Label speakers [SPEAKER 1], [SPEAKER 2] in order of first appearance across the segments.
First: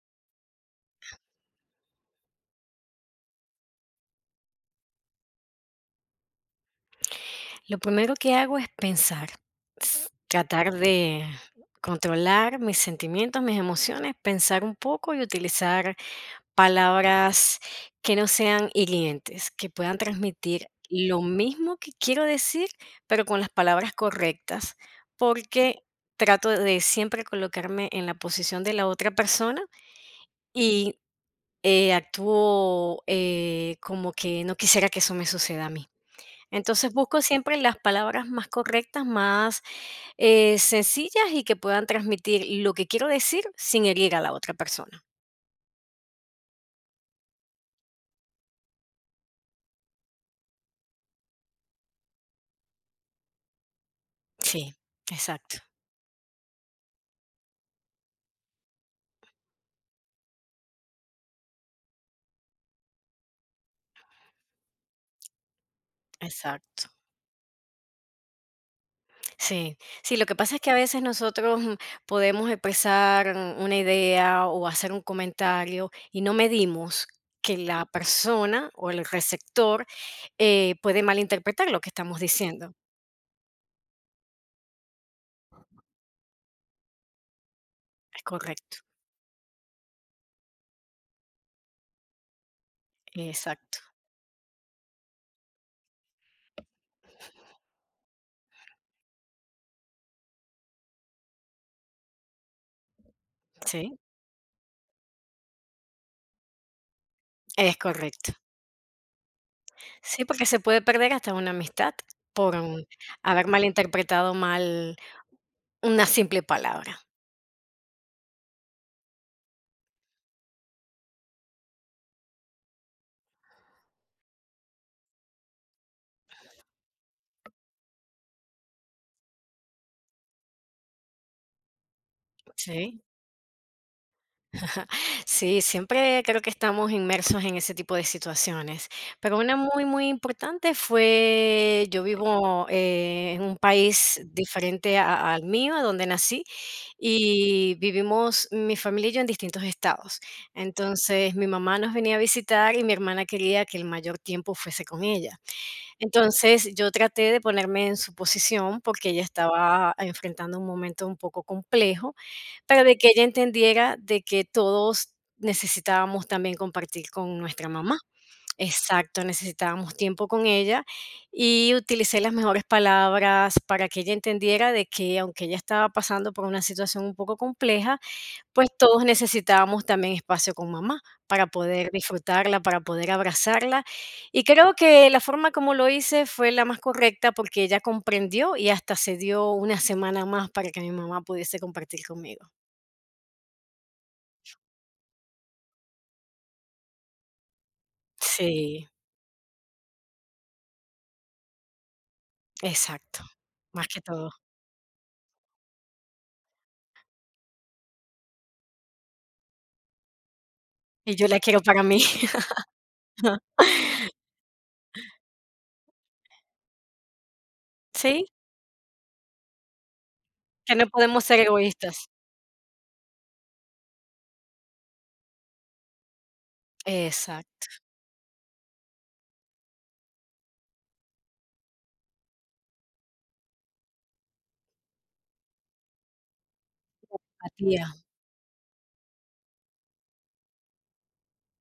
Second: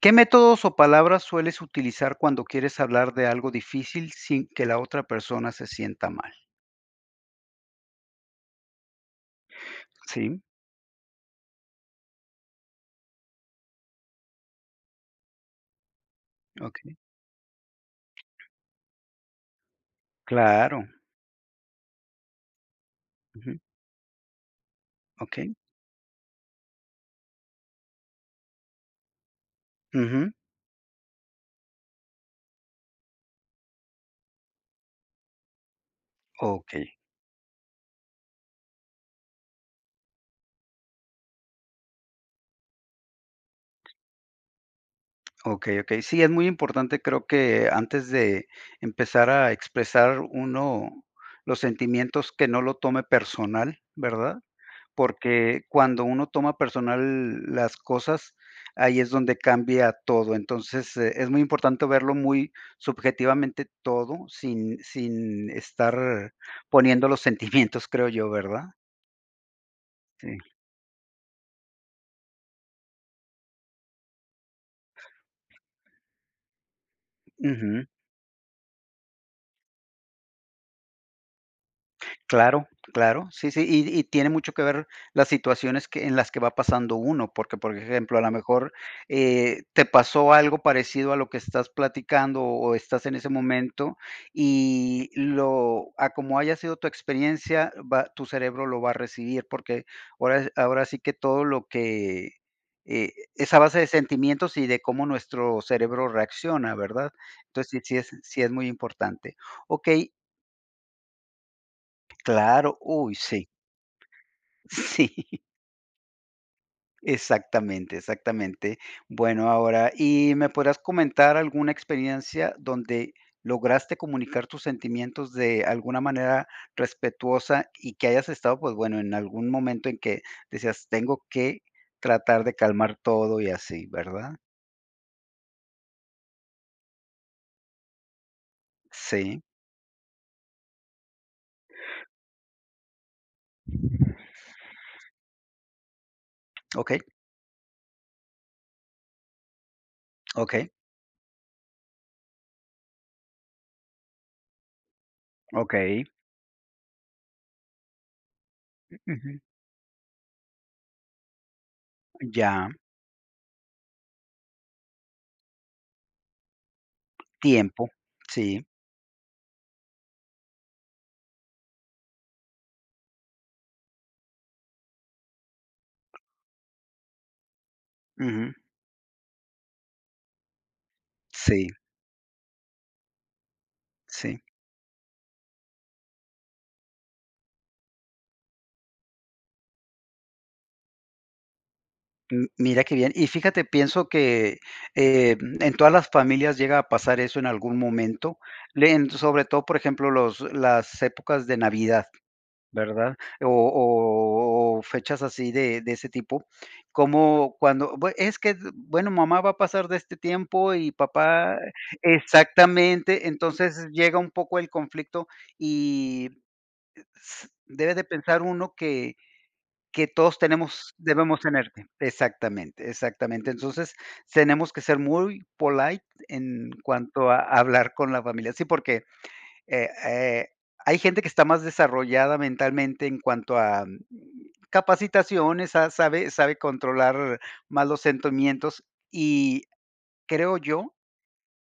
[SPEAKER 1] ¿Qué métodos o palabras sueles utilizar cuando quieres hablar de algo difícil sin que la otra persona se sienta mal?
[SPEAKER 2] Lo primero que hago es pensar,
[SPEAKER 1] Sí,
[SPEAKER 2] tratar de controlar mis sentimientos, mis emociones, pensar un poco y utilizar
[SPEAKER 1] okey,
[SPEAKER 2] palabras que no sean hirientes, que puedan transmitir
[SPEAKER 1] claro,
[SPEAKER 2] lo mismo que quiero decir, pero con las
[SPEAKER 1] ujú,
[SPEAKER 2] palabras correctas,
[SPEAKER 1] okey,
[SPEAKER 2] porque trato de siempre colocarme en la posición de la otra persona
[SPEAKER 1] ujú,
[SPEAKER 2] y actúo como que no quisiera que eso me suceda a mí.
[SPEAKER 1] okey,
[SPEAKER 2] Entonces busco siempre las palabras más correctas, más, sencillas y que puedan transmitir lo que quiero decir sin herir a la otra persona.
[SPEAKER 1] okey, okey. Sí, es muy importante, creo que antes de empezar a expresar uno los sentimientos, que no lo tome personal, ¿verdad?
[SPEAKER 2] Sí, exacto,
[SPEAKER 1] Porque cuando uno toma personal las cosas, ahí es donde cambia todo. Entonces, es muy importante verlo muy subjetivamente todo, sin estar
[SPEAKER 2] exacto.
[SPEAKER 1] poniendo los sentimientos, creo yo, ¿verdad?
[SPEAKER 2] Sí, sí, lo que
[SPEAKER 1] Sí.
[SPEAKER 2] pasa es que a veces nosotros, podemos expresar una idea o hacer un comentario y no medimos que
[SPEAKER 1] Ujú.
[SPEAKER 2] la persona o el receptor, puede malinterpretar lo que estamos
[SPEAKER 1] Claro,
[SPEAKER 2] diciendo.
[SPEAKER 1] claro, sí, sí, y tiene mucho que ver las situaciones que en las que va pasando uno, porque, por ejemplo, a
[SPEAKER 2] Es
[SPEAKER 1] lo mejor,
[SPEAKER 2] correcto,
[SPEAKER 1] te pasó algo parecido a lo que estás platicando o estás en ese
[SPEAKER 2] exacto.
[SPEAKER 1] momento y lo a como haya sido tu experiencia, va tu cerebro lo va a recibir, porque ahora sí que todo lo que, es a base de
[SPEAKER 2] Sí,
[SPEAKER 1] sentimientos y de cómo nuestro cerebro reacciona, ¿verdad? Entonces,
[SPEAKER 2] es
[SPEAKER 1] sí sí es
[SPEAKER 2] correcto.
[SPEAKER 1] sí es muy importante. Okey,
[SPEAKER 2] Sí, porque se puede perder hasta una amistad por
[SPEAKER 1] claro,
[SPEAKER 2] un
[SPEAKER 1] uy,
[SPEAKER 2] haber
[SPEAKER 1] sí.
[SPEAKER 2] malinterpretado mal
[SPEAKER 1] Sí,
[SPEAKER 2] una simple palabra.
[SPEAKER 1] exactamente, exactamente. Bueno, ahora, ¿y me podrás comentar alguna experiencia donde lograste comunicar tus sentimientos de alguna manera respetuosa y que hayas estado, pues bueno, en algún momento en que decías, tengo que tratar de calmar
[SPEAKER 2] Sí,
[SPEAKER 1] todo y así, ¿verdad?
[SPEAKER 2] sí, siempre creo que estamos inmersos en ese tipo de situaciones. Pero
[SPEAKER 1] Sí.
[SPEAKER 2] una muy, muy importante fue, yo vivo en un país diferente al mío, a donde nací,
[SPEAKER 1] Ok,
[SPEAKER 2] y vivimos mi familia y yo en distintos estados.
[SPEAKER 1] ok,
[SPEAKER 2] Entonces mi mamá nos venía a visitar y mi hermana quería que el mayor tiempo fuese con ella.
[SPEAKER 1] ok.
[SPEAKER 2] Entonces, yo traté de ponerme en su posición, porque ella
[SPEAKER 1] Ujú.
[SPEAKER 2] estaba enfrentando un momento un poco complejo,
[SPEAKER 1] Ya.
[SPEAKER 2] pero de que ella entendiera de que todos necesitábamos también compartir con nuestra
[SPEAKER 1] Tiempo.
[SPEAKER 2] mamá.
[SPEAKER 1] Sí.
[SPEAKER 2] Exacto, necesitábamos tiempo con ella y utilicé las mejores palabras para que ella entendiera de que aunque ella estaba pasando por una situación un poco compleja,
[SPEAKER 1] Ujú.
[SPEAKER 2] pues todos necesitábamos también espacio con mamá para
[SPEAKER 1] Sí,
[SPEAKER 2] poder disfrutarla, para poder abrazarla.
[SPEAKER 1] sí.
[SPEAKER 2] Y creo que la forma como lo hice fue la más correcta porque ella comprendió y hasta se dio una semana más para que mi mamá pudiese compartir
[SPEAKER 1] M
[SPEAKER 2] conmigo.
[SPEAKER 1] mira qué bien. Y fíjate, pienso que, en todas las familias llega a pasar eso en algún momento,
[SPEAKER 2] Sí,
[SPEAKER 1] le en sobre todo, por ejemplo, los las épocas de Navidad, ¿verdad?
[SPEAKER 2] exacto,
[SPEAKER 1] O
[SPEAKER 2] más que todo.
[SPEAKER 1] o o fechas así de ese tipo, como cuando bue es que, bueno, mamá va a pasar de este tiempo y
[SPEAKER 2] Y yo la
[SPEAKER 1] papá
[SPEAKER 2] quiero para mí.
[SPEAKER 1] exactamente, entonces llega un poco el conflicto y s debe de
[SPEAKER 2] Sí,
[SPEAKER 1] pensar uno que todos
[SPEAKER 2] que no
[SPEAKER 1] tenemos
[SPEAKER 2] podemos
[SPEAKER 1] debemos
[SPEAKER 2] ser
[SPEAKER 1] tener.
[SPEAKER 2] egoístas.
[SPEAKER 1] Exactamente, exactamente. Entonces, tenemos que ser muy polite en cuanto a
[SPEAKER 2] Exacto,
[SPEAKER 1] hablar con la familia. Sí, porque, eh eh, hay gente que está más desarrollada mentalmente en cuanto a, capacitaciones, sa sabe controlar más
[SPEAKER 2] empatía.
[SPEAKER 1] los sentimientos, y creo yo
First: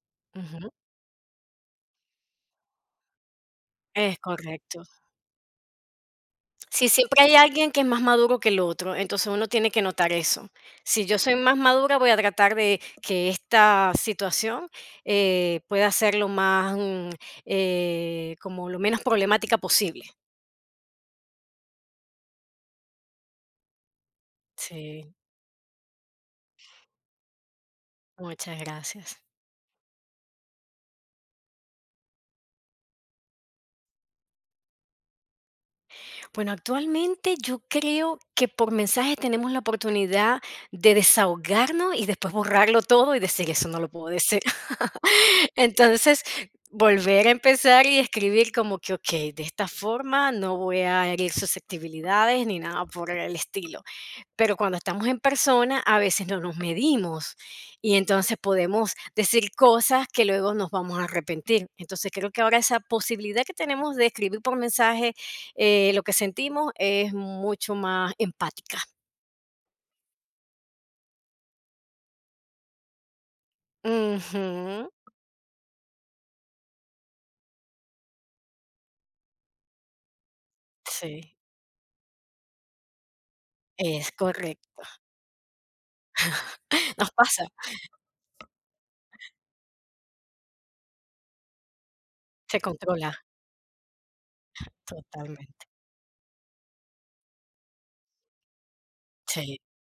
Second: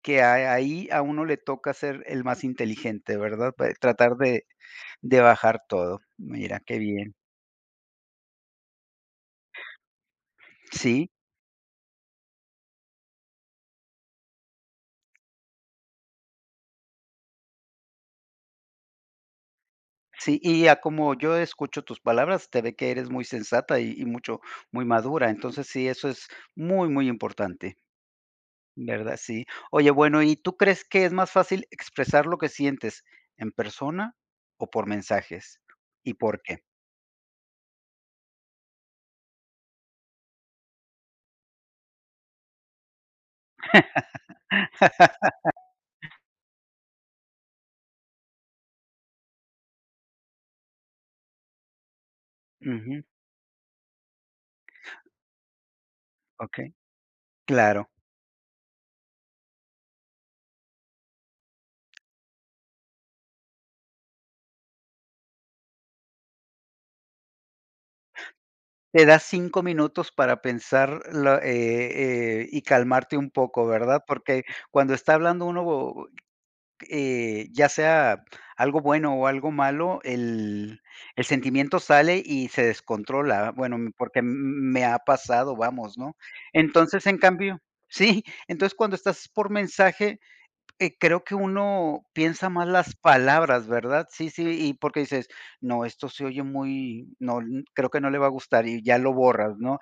[SPEAKER 1] que a
[SPEAKER 2] Ujú,
[SPEAKER 1] ahí a uno le toca ser el más inteligente, ¿verdad? Pe tratar
[SPEAKER 2] es correcto.
[SPEAKER 1] de bajar todo. Mira, qué
[SPEAKER 2] Si
[SPEAKER 1] bien.
[SPEAKER 2] siempre hay alguien que es más maduro que el otro, entonces uno tiene que notar eso. Si
[SPEAKER 1] Sí.
[SPEAKER 2] yo soy más madura, voy a tratar de que esta situación pueda ser lo más, como lo menos problemática posible.
[SPEAKER 1] Sí, y a como yo escucho tus palabras, te ve que eres muy sensata y mucho muy
[SPEAKER 2] Sí,
[SPEAKER 1] madura. Entonces, sí, eso es muy, muy importante,
[SPEAKER 2] muchas
[SPEAKER 1] ¿verdad?
[SPEAKER 2] gracias.
[SPEAKER 1] Sí. Oye, bueno, ¿y tú crees que es más fácil expresar lo que sientes en persona o por mensajes? ¿Y por
[SPEAKER 2] Bueno,
[SPEAKER 1] qué?
[SPEAKER 2] actualmente yo creo que por mensajes tenemos la oportunidad de desahogarnos y después borrarlo todo y decir, eso no lo puedo decir. Entonces, volver a empezar y escribir como que, ok, de esta forma no voy a herir susceptibilidades ni nada
[SPEAKER 1] Ujú,
[SPEAKER 2] por el estilo. Pero cuando estamos en persona, a veces no nos
[SPEAKER 1] okey.
[SPEAKER 2] medimos
[SPEAKER 1] Claro.
[SPEAKER 2] y entonces podemos decir cosas que luego nos vamos a arrepentir. Entonces creo que ahora esa posibilidad que tenemos de escribir por mensaje, lo que sentimos es mucho más empática.
[SPEAKER 1] Te das 5 minutos para pensar la y calmarte un poco, ¿verdad? Porque
[SPEAKER 2] Ujú.
[SPEAKER 1] cuando está hablando uno, ya sea algo bueno o algo malo, el
[SPEAKER 2] Sí,
[SPEAKER 1] sentimiento sale y se descontrola, bueno, m-
[SPEAKER 2] es
[SPEAKER 1] porque m-
[SPEAKER 2] correcto.
[SPEAKER 1] me ha pasado, vamos, ¿no? Entonces,
[SPEAKER 2] Nos
[SPEAKER 1] en
[SPEAKER 2] pasa,
[SPEAKER 1] cambio sí, entonces, cuando estás por mensaje, creo que uno piensa
[SPEAKER 2] se
[SPEAKER 1] más las
[SPEAKER 2] controla
[SPEAKER 1] palabras, ¿verdad? Sí, sí, y porque dices:
[SPEAKER 2] totalmente.
[SPEAKER 1] "No, esto se oye muy no, n creo que no le va a gustar", y ya lo borras,
[SPEAKER 2] Sí,
[SPEAKER 1] ¿no?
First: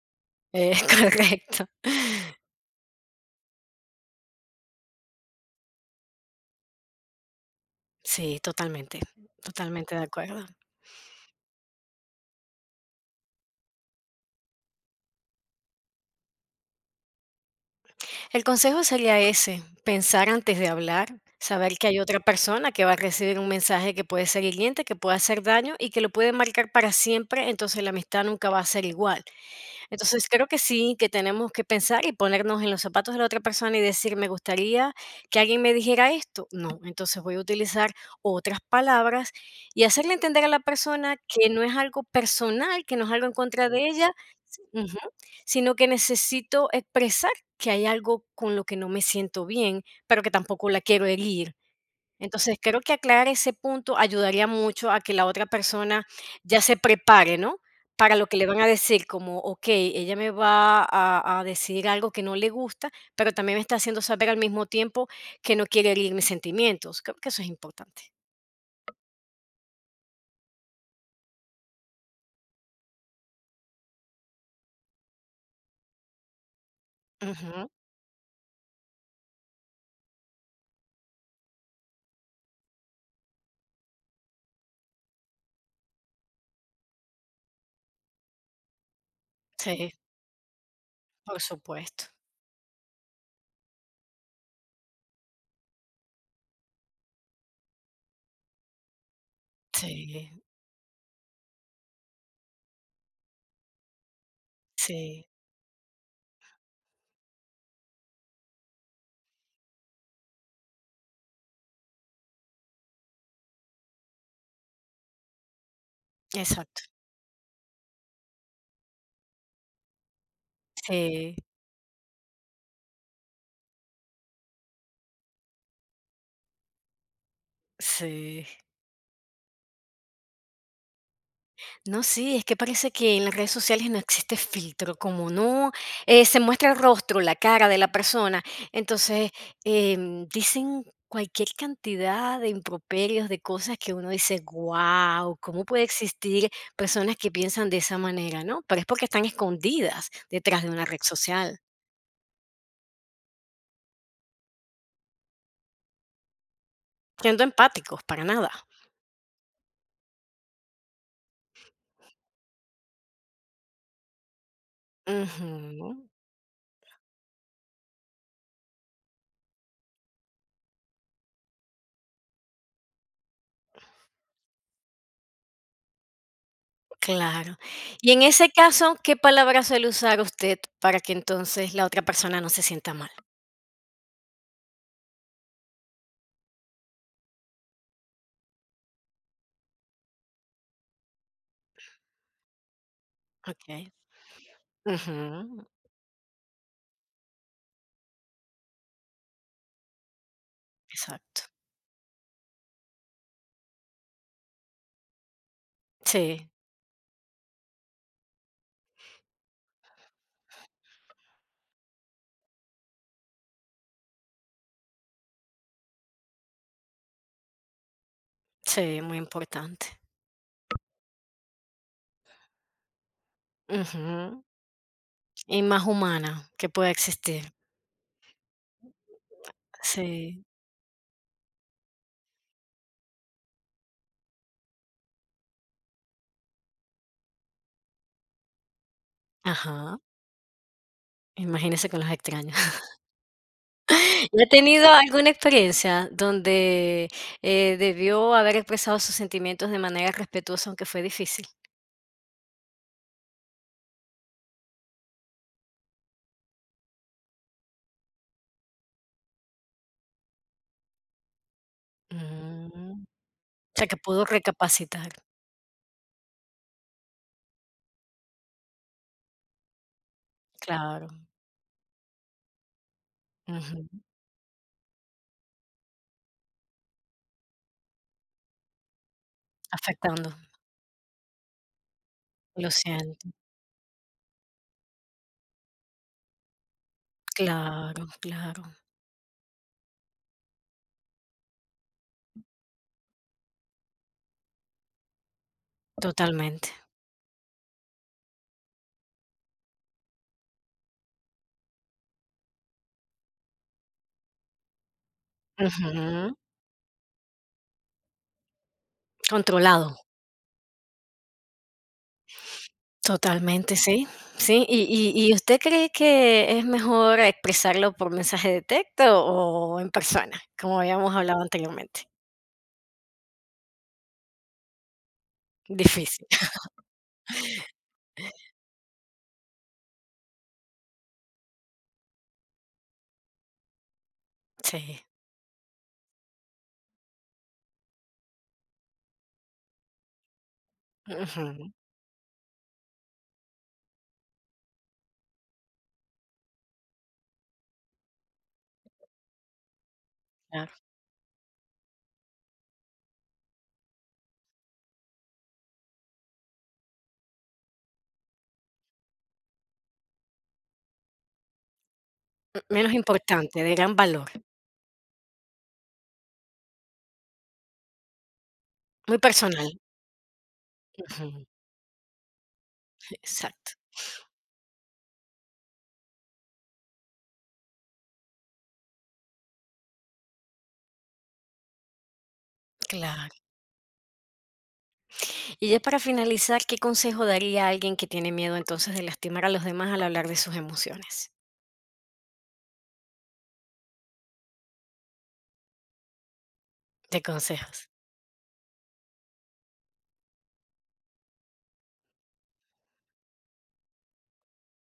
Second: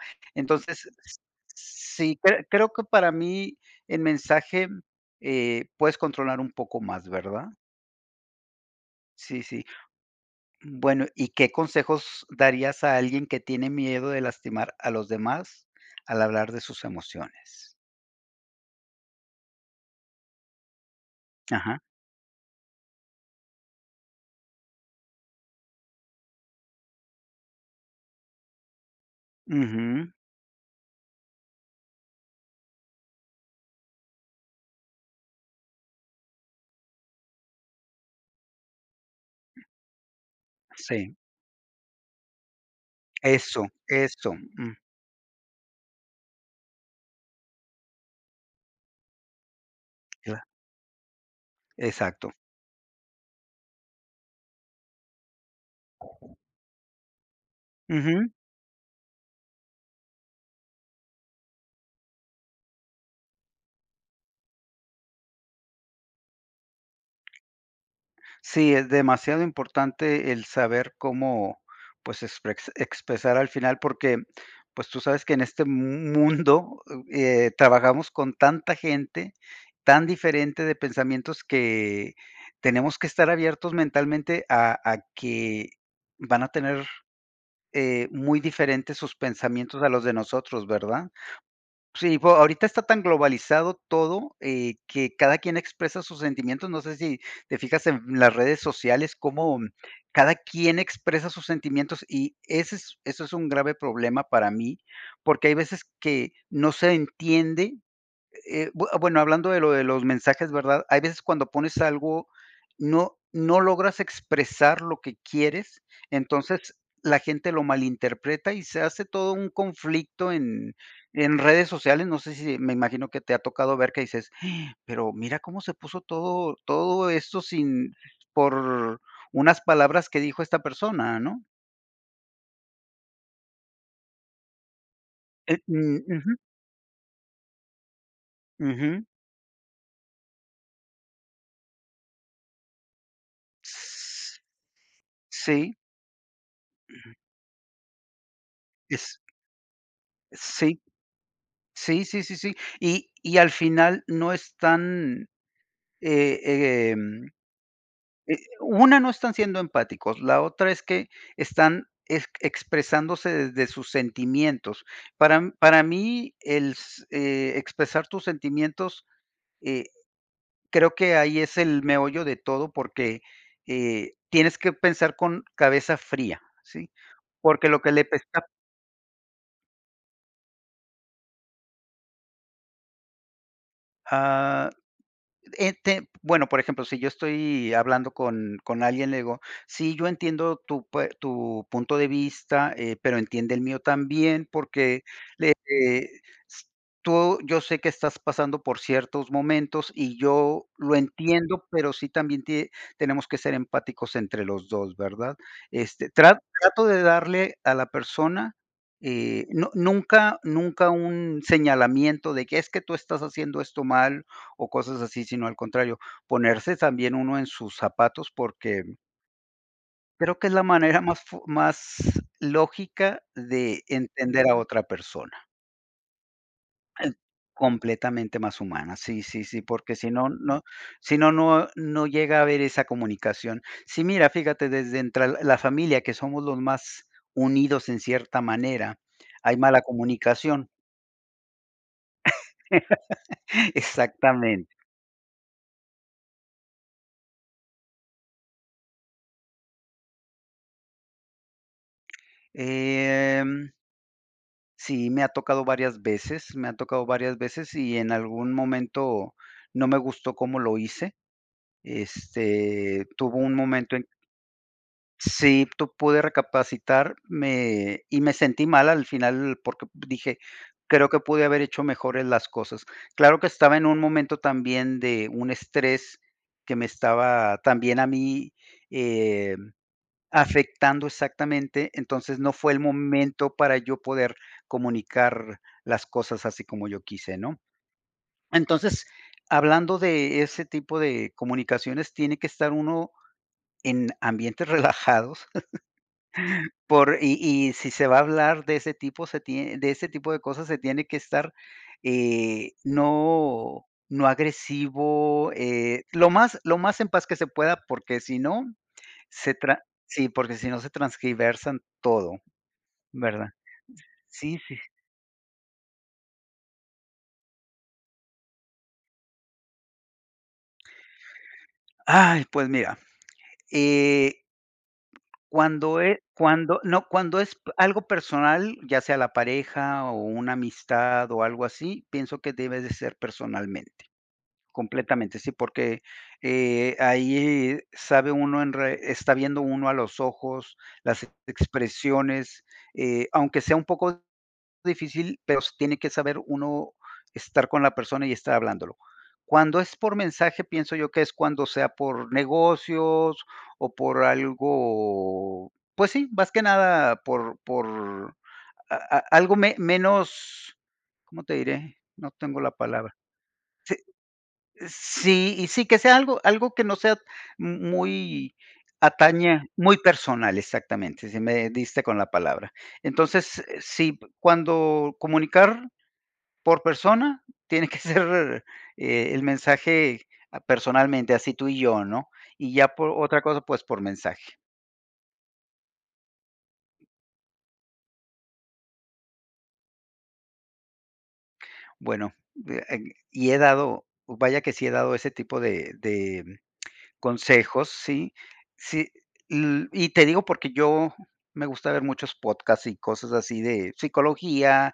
[SPEAKER 2] es
[SPEAKER 1] Entonces, s
[SPEAKER 2] correcto.
[SPEAKER 1] sí, cre creo que para mí el mensaje, puedes controlar un poco más, ¿verdad?
[SPEAKER 2] Sí, totalmente,
[SPEAKER 1] Sí, sí.
[SPEAKER 2] totalmente de acuerdo.
[SPEAKER 1] Bueno, ¿y qué consejos darías a alguien que tiene miedo de lastimar a los demás al hablar de sus emociones?
[SPEAKER 2] El consejo sería ese, pensar antes de hablar, saber
[SPEAKER 1] Ajá.
[SPEAKER 2] que hay otra persona que va a recibir un mensaje que puede ser hiriente, que puede hacer daño y que lo puede marcar para siempre, entonces la amistad nunca va a ser igual.
[SPEAKER 1] Ujú.
[SPEAKER 2] Entonces, creo que sí, que tenemos que pensar y ponernos en los zapatos de la otra persona y decir, me gustaría que alguien me dijera esto. No, entonces voy a utilizar otras palabras y hacerle entender a la
[SPEAKER 1] Sí,
[SPEAKER 2] persona que no es algo personal, que no es algo en
[SPEAKER 1] eso,
[SPEAKER 2] contra de ella,
[SPEAKER 1] eso.
[SPEAKER 2] ujú, sino que necesito expresar que hay algo con lo que no me siento bien, pero que
[SPEAKER 1] Cla
[SPEAKER 2] tampoco la quiero herir.
[SPEAKER 1] exacto.
[SPEAKER 2] Entonces, creo que aclarar ese punto ayudaría mucho a que la otra persona ya se prepare, ¿no? Para lo
[SPEAKER 1] Ujú.
[SPEAKER 2] que le van a decir, como, ok, ella me va a decir algo que no le gusta, pero también me está haciendo saber al mismo tiempo que no quiere herir mis sentimientos. Creo que eso es importante.
[SPEAKER 1] Sí, es demasiado importante el saber cómo, pues, exprex expresar al final, porque, pues, tú sabes que en este mu mundo,
[SPEAKER 2] Ujú,
[SPEAKER 1] trabajamos con tanta gente tan diferente de pensamientos que tenemos que estar abiertos mentalmente a que van a tener, muy diferentes sus pensamientos a
[SPEAKER 2] sí,
[SPEAKER 1] los de nosotros, ¿verdad?
[SPEAKER 2] por supuesto.
[SPEAKER 1] Sí, pues, ahorita está tan globalizado todo, que cada quien expresa sus sentimientos. No sé si te fijas en las redes sociales, cómo
[SPEAKER 2] Sí,
[SPEAKER 1] cada quien expresa sus sentimientos, y ese es eso es un grave problema para mí,
[SPEAKER 2] sí,
[SPEAKER 1] porque hay veces que no se entiende bue bueno, hablando de lo de los mensajes, ¿verdad? Hay veces cuando pones algo, no no logras expresar lo que quieres, entonces
[SPEAKER 2] exacto.
[SPEAKER 1] la gente lo malinterpreta y se hace todo un conflicto
[SPEAKER 2] Sí,
[SPEAKER 1] en redes sociales. No sé si me imagino que te ha tocado ver que dices: "Pero mira cómo se puso todo esto sin
[SPEAKER 2] sí.
[SPEAKER 1] por unas palabras que dijo esta persona", ¿no?
[SPEAKER 2] No, sí, es que parece que en las redes sociales no existe filtro, como no
[SPEAKER 1] Ujú,
[SPEAKER 2] se muestra el rostro, la cara de la persona,
[SPEAKER 1] ujú.
[SPEAKER 2] entonces dicen cualquier cantidad de improperios, de cosas que uno dice, wow, ¿cómo
[SPEAKER 1] Sí,
[SPEAKER 2] puede existir personas que piensan de esa manera, no? Pero es porque
[SPEAKER 1] es
[SPEAKER 2] están escondidas detrás de
[SPEAKER 1] sí.
[SPEAKER 2] una red social,
[SPEAKER 1] Sí, sí, sí, sí. Y al final no están, eh, eh, em,
[SPEAKER 2] siendo empáticos, para nada.
[SPEAKER 1] una no están siendo empáticos, la otra es que están ex expresándose desde sus sentimientos. Para m- para
[SPEAKER 2] Ujú,
[SPEAKER 1] mí, el s expresar tus sentimientos, eh, creo que ahí es el meollo de todo, porque, tienes que pensar con cabeza fría, ¿sí?
[SPEAKER 2] claro.
[SPEAKER 1] Porque lo que le
[SPEAKER 2] Y en
[SPEAKER 1] pesta
[SPEAKER 2] ese caso, ¿qué palabra suele usar usted para que entonces la otra persona no se sienta mal?
[SPEAKER 1] Te bueno, por ejemplo, si yo estoy hablando con alguien, le digo: "Sí, yo entiendo tu pue tu punto de vista, pero entiende el mío
[SPEAKER 2] Ok.
[SPEAKER 1] también, porque le
[SPEAKER 2] Ujú,
[SPEAKER 1] s tú yo sé que estás pasando por ciertos momentos y yo lo
[SPEAKER 2] exacto.
[SPEAKER 1] entiendo, pero sí también tie tenemos que ser empáticos entre los 2, ¿verdad?". Este, tra
[SPEAKER 2] Sí,
[SPEAKER 1] trato de darle a la persona, no nunca un señalamiento de que: "Es que tú estás haciendo esto mal o cosas así, sino al contrario, ponerse también uno en sus zapatos, porque
[SPEAKER 2] sí, muy importante.
[SPEAKER 1] creo que es la manera más fu más lógica de
[SPEAKER 2] Ujú,
[SPEAKER 1] entender a otra persona,
[SPEAKER 2] y más humana que pueda existir.
[SPEAKER 1] completamente más humana. Sí, sí, sí, porque si no
[SPEAKER 2] Sí,
[SPEAKER 1] no si no no no llega a haber esa comunicación. Sí, mira, fíjate, desde entre la familia, que somos los más unidos en cierta manera, hay mala
[SPEAKER 2] ajá,
[SPEAKER 1] comunicación.
[SPEAKER 2] imagínese con los extraños. ¿Y ha
[SPEAKER 1] Exactamente.
[SPEAKER 2] tenido alguna experiencia donde, debió haber expresado sus sentimientos de manera respetuosa, aunque fue difícil?
[SPEAKER 1] Em Sí, me ha tocado varias veces, me ha tocado varias veces y en algún momento no me gustó cómo lo hice.
[SPEAKER 2] Mm,
[SPEAKER 1] Este,
[SPEAKER 2] o
[SPEAKER 1] tuvo un
[SPEAKER 2] sea,
[SPEAKER 1] momento
[SPEAKER 2] que
[SPEAKER 1] en
[SPEAKER 2] pudo recapacitar.
[SPEAKER 1] sí, tu pude recapacitar, me y me sentí mal al final porque dije:
[SPEAKER 2] Claro,
[SPEAKER 1] "Creo que pude haber hecho mejores las cosas". Claro que estaba
[SPEAKER 2] ujú,
[SPEAKER 1] en un momento también de un estrés que me estaba también a mí, eh
[SPEAKER 2] afectando,
[SPEAKER 1] afectando exactamente, entonces no
[SPEAKER 2] lo
[SPEAKER 1] fue el
[SPEAKER 2] siento.
[SPEAKER 1] momento para yo poder comunicar las cosas así como yo quise, ¿no?
[SPEAKER 2] Claro, claro,
[SPEAKER 1] Entonces, hablando de ese tipo de comunicaciones, tiene que estar uno en ambientes relajados,
[SPEAKER 2] totalmente.
[SPEAKER 1] por y si se va a hablar de ese tipo, se tie de ese tipo de cosas, se tiene que estar, no no agresivo, lo
[SPEAKER 2] Ujú,
[SPEAKER 1] más lo más en paz que se pueda, porque si no, se tra
[SPEAKER 2] controlado.
[SPEAKER 1] sí, porque si no se transgiversan todo. ¿Verdad?
[SPEAKER 2] Totalmente, sí,
[SPEAKER 1] Sí,
[SPEAKER 2] sí.
[SPEAKER 1] sí.
[SPEAKER 2] ¿Y y usted cree que es mejor expresarlo por mensaje de texto o en persona? Como habíamos hablado anteriormente.
[SPEAKER 1] Ay, pues mira, eh, cuando es
[SPEAKER 2] Difícil.
[SPEAKER 1] cuando no, cuando es p- algo personal, ya sea la pareja o una amistad o algo así, pienso que debe de ser personalmente,
[SPEAKER 2] Sí.
[SPEAKER 1] completamente, sí, porque, ahí sabe uno en re está viendo uno a los ojos, las
[SPEAKER 2] Ujú,
[SPEAKER 1] expresiones, aunque sea un poco difícil, pero s tiene que saber uno estar con la persona y estar hablándolo. Cuando es por mensaje,
[SPEAKER 2] claro.
[SPEAKER 1] pienso yo que es cuando sea por negocios o por algo, pues sí, más que nada por por a algo me menos, ¿cómo te diré? No tengo la
[SPEAKER 2] Menos
[SPEAKER 1] palabra.
[SPEAKER 2] importante, de gran
[SPEAKER 1] Se
[SPEAKER 2] valor.
[SPEAKER 1] sí, y sí, que sea algo algo que no sea muy
[SPEAKER 2] Muy
[SPEAKER 1] ataña,
[SPEAKER 2] personal.
[SPEAKER 1] muy personal, exactamente, si
[SPEAKER 2] Ujú,
[SPEAKER 1] me diste con la palabra. Entonces,
[SPEAKER 2] exacto.
[SPEAKER 1] sí, cuando comunicar por persona, tiene que ser, el mensaje, personalmente, así tú y yo, ¿no? Y ya por
[SPEAKER 2] Claro.
[SPEAKER 1] otra cosa, pues, por mensaje.
[SPEAKER 2] Y ya para finalizar, ¿qué consejo daría a alguien que tiene miedo entonces de lastimar a los demás al hablar de sus emociones?
[SPEAKER 1] Bueno, de en y he dado, vaya que sí he dado ese tipo de
[SPEAKER 2] De
[SPEAKER 1] consejos,
[SPEAKER 2] consejos.
[SPEAKER 1] ¿sí? Sí, l y te digo porque yo me gusta ver muchos podcasts y cosas así de psicología,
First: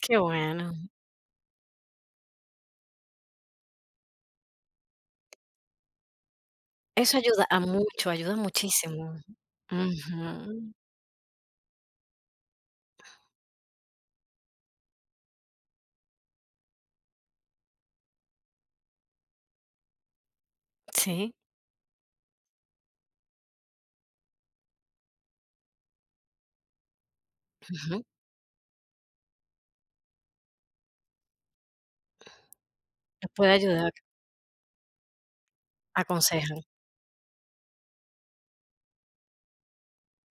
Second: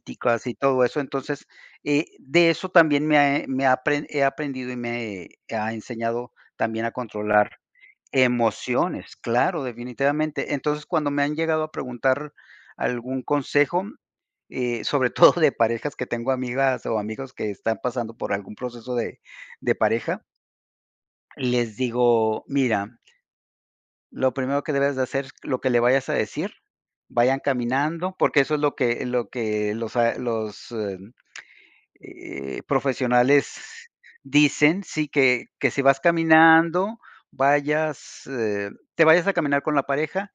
[SPEAKER 2] Qué
[SPEAKER 1] y
[SPEAKER 2] bueno.
[SPEAKER 1] todo eso. Entonces, de eso también me ha apren he aprendido y me ha enseñado también a
[SPEAKER 2] Eso ayuda
[SPEAKER 1] controlar
[SPEAKER 2] a mucho, ayuda muchísimo.
[SPEAKER 1] emociones, claro, definitivamente.
[SPEAKER 2] Ujú.
[SPEAKER 1] Entonces, cuando me han llegado a preguntar algún consejo, sobre todo de parejas que tengo amigas o amigos que están pasando por algún proceso de pareja,
[SPEAKER 2] Sí,
[SPEAKER 1] les digo: "Mira, lo primero que debes de hacer, es lo que le vayas a decir, vayan
[SPEAKER 2] ujú,
[SPEAKER 1] caminando", porque eso es lo que los a los, em,
[SPEAKER 2] los puede
[SPEAKER 1] profesionales
[SPEAKER 2] ayudar,
[SPEAKER 1] dicen, sí, que si vas
[SPEAKER 2] aconsejan.
[SPEAKER 1] caminando, vayas, te vayas a caminar con la pareja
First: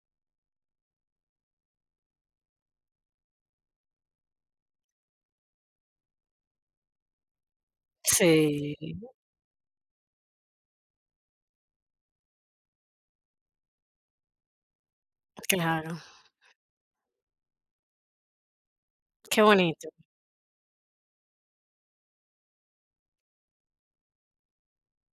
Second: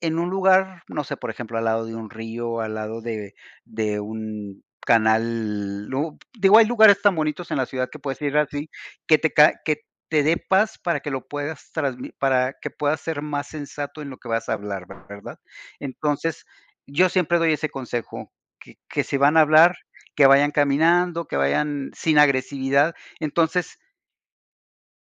[SPEAKER 1] en un lugar, no sé, por ejemplo, al lado de un río, al lado de un canal, lu digo, hay lugares tan bonitos en la ciudad que puedes ir así,
[SPEAKER 2] Sí,
[SPEAKER 1] que te ca que te dé paz para que lo puedas transmi para que puedas ser más sensato en lo que vas a hablar, ver- ¿verdad?
[SPEAKER 2] claro,
[SPEAKER 1] Entonces, yo siempre doy ese consejo, que si van a
[SPEAKER 2] qué
[SPEAKER 1] hablar,
[SPEAKER 2] bonito.
[SPEAKER 1] que vayan caminando, que vayan sin agresividad. Entonces,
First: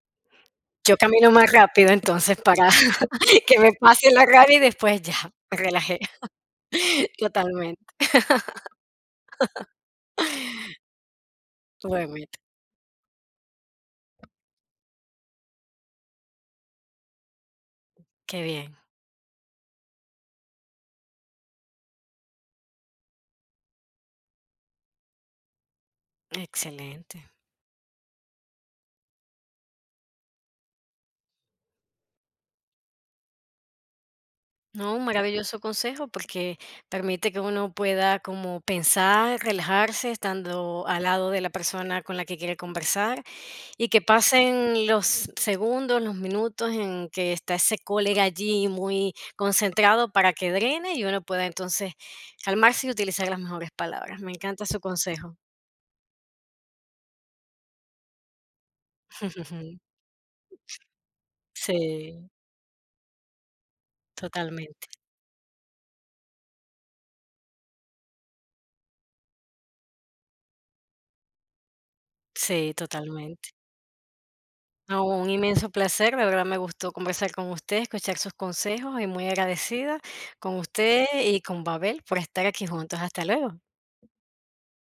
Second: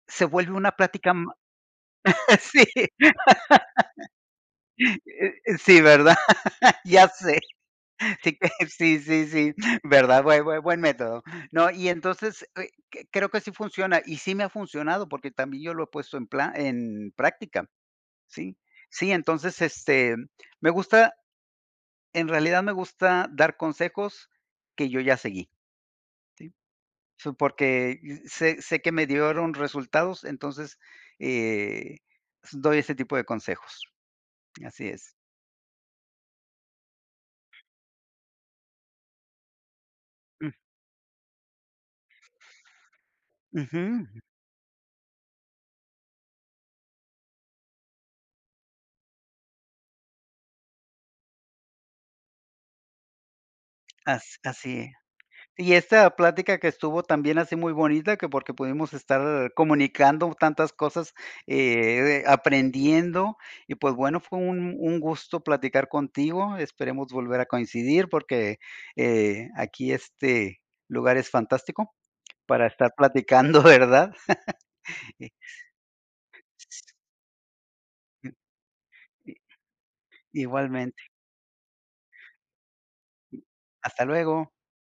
[SPEAKER 1] se vuelve una
[SPEAKER 2] Yo
[SPEAKER 1] plática
[SPEAKER 2] camino
[SPEAKER 1] ma
[SPEAKER 2] más rápido entonces
[SPEAKER 1] sí,
[SPEAKER 2] para que me pase la rabia y después ya, me
[SPEAKER 1] sí,
[SPEAKER 2] relajé
[SPEAKER 1] ¿verdad? Ya sé.
[SPEAKER 2] totalmente,
[SPEAKER 1] Sí que sí, sí, sí, ¿verdad? Buen método. No, y
[SPEAKER 2] obviamente.
[SPEAKER 1] entonces, que creo que sí funciona, y sí me ha funcionado, porque también yo lo he puesto en plan, en práctica,
[SPEAKER 2] Qué
[SPEAKER 1] sí.
[SPEAKER 2] bien,
[SPEAKER 1] Sí, entonces, este, me gusta en realidad me gusta dar consejos que yo ya seguí,
[SPEAKER 2] excelente.
[SPEAKER 1] so, porque sé que me dieron resultados, entonces, eh, doy ese tipo de consejos. Así
[SPEAKER 2] No, un
[SPEAKER 1] es.
[SPEAKER 2] maravilloso consejo porque permite que uno pueda como pensar, relajarse
[SPEAKER 1] Mm,
[SPEAKER 2] estando al lado de la persona con la que quiere conversar. Y que
[SPEAKER 1] ujú,
[SPEAKER 2] pasen los segundos, los minutos en que está ese colega allí muy concentrado para que drene y uno pueda entonces calmarse y utilizar las mejores palabras. Me
[SPEAKER 1] as
[SPEAKER 2] encanta
[SPEAKER 1] así
[SPEAKER 2] su
[SPEAKER 1] es.
[SPEAKER 2] consejo.
[SPEAKER 1] Y esta plática que estuvo también así muy bonita, que porque pudimos estar comunicando tantas cosas,
[SPEAKER 2] Sí,
[SPEAKER 1] aprendiendo. Y pues bueno, fue
[SPEAKER 2] totalmente.
[SPEAKER 1] un gusto platicar contigo. Esperemos volver a coincidir porque, aquí este lugar es fantástico para
[SPEAKER 2] Sí,
[SPEAKER 1] estar
[SPEAKER 2] totalmente.
[SPEAKER 1] platicando, ¿verdad?
[SPEAKER 2] No,
[SPEAKER 1] Y
[SPEAKER 2] un inmenso placer, de verdad me gustó conversar con usted, escuchar sus consejos y muy agradecida con
[SPEAKER 1] igualmente.
[SPEAKER 2] usted y con Babel por estar aquí juntos. Hasta luego.
[SPEAKER 1] Hasta luego.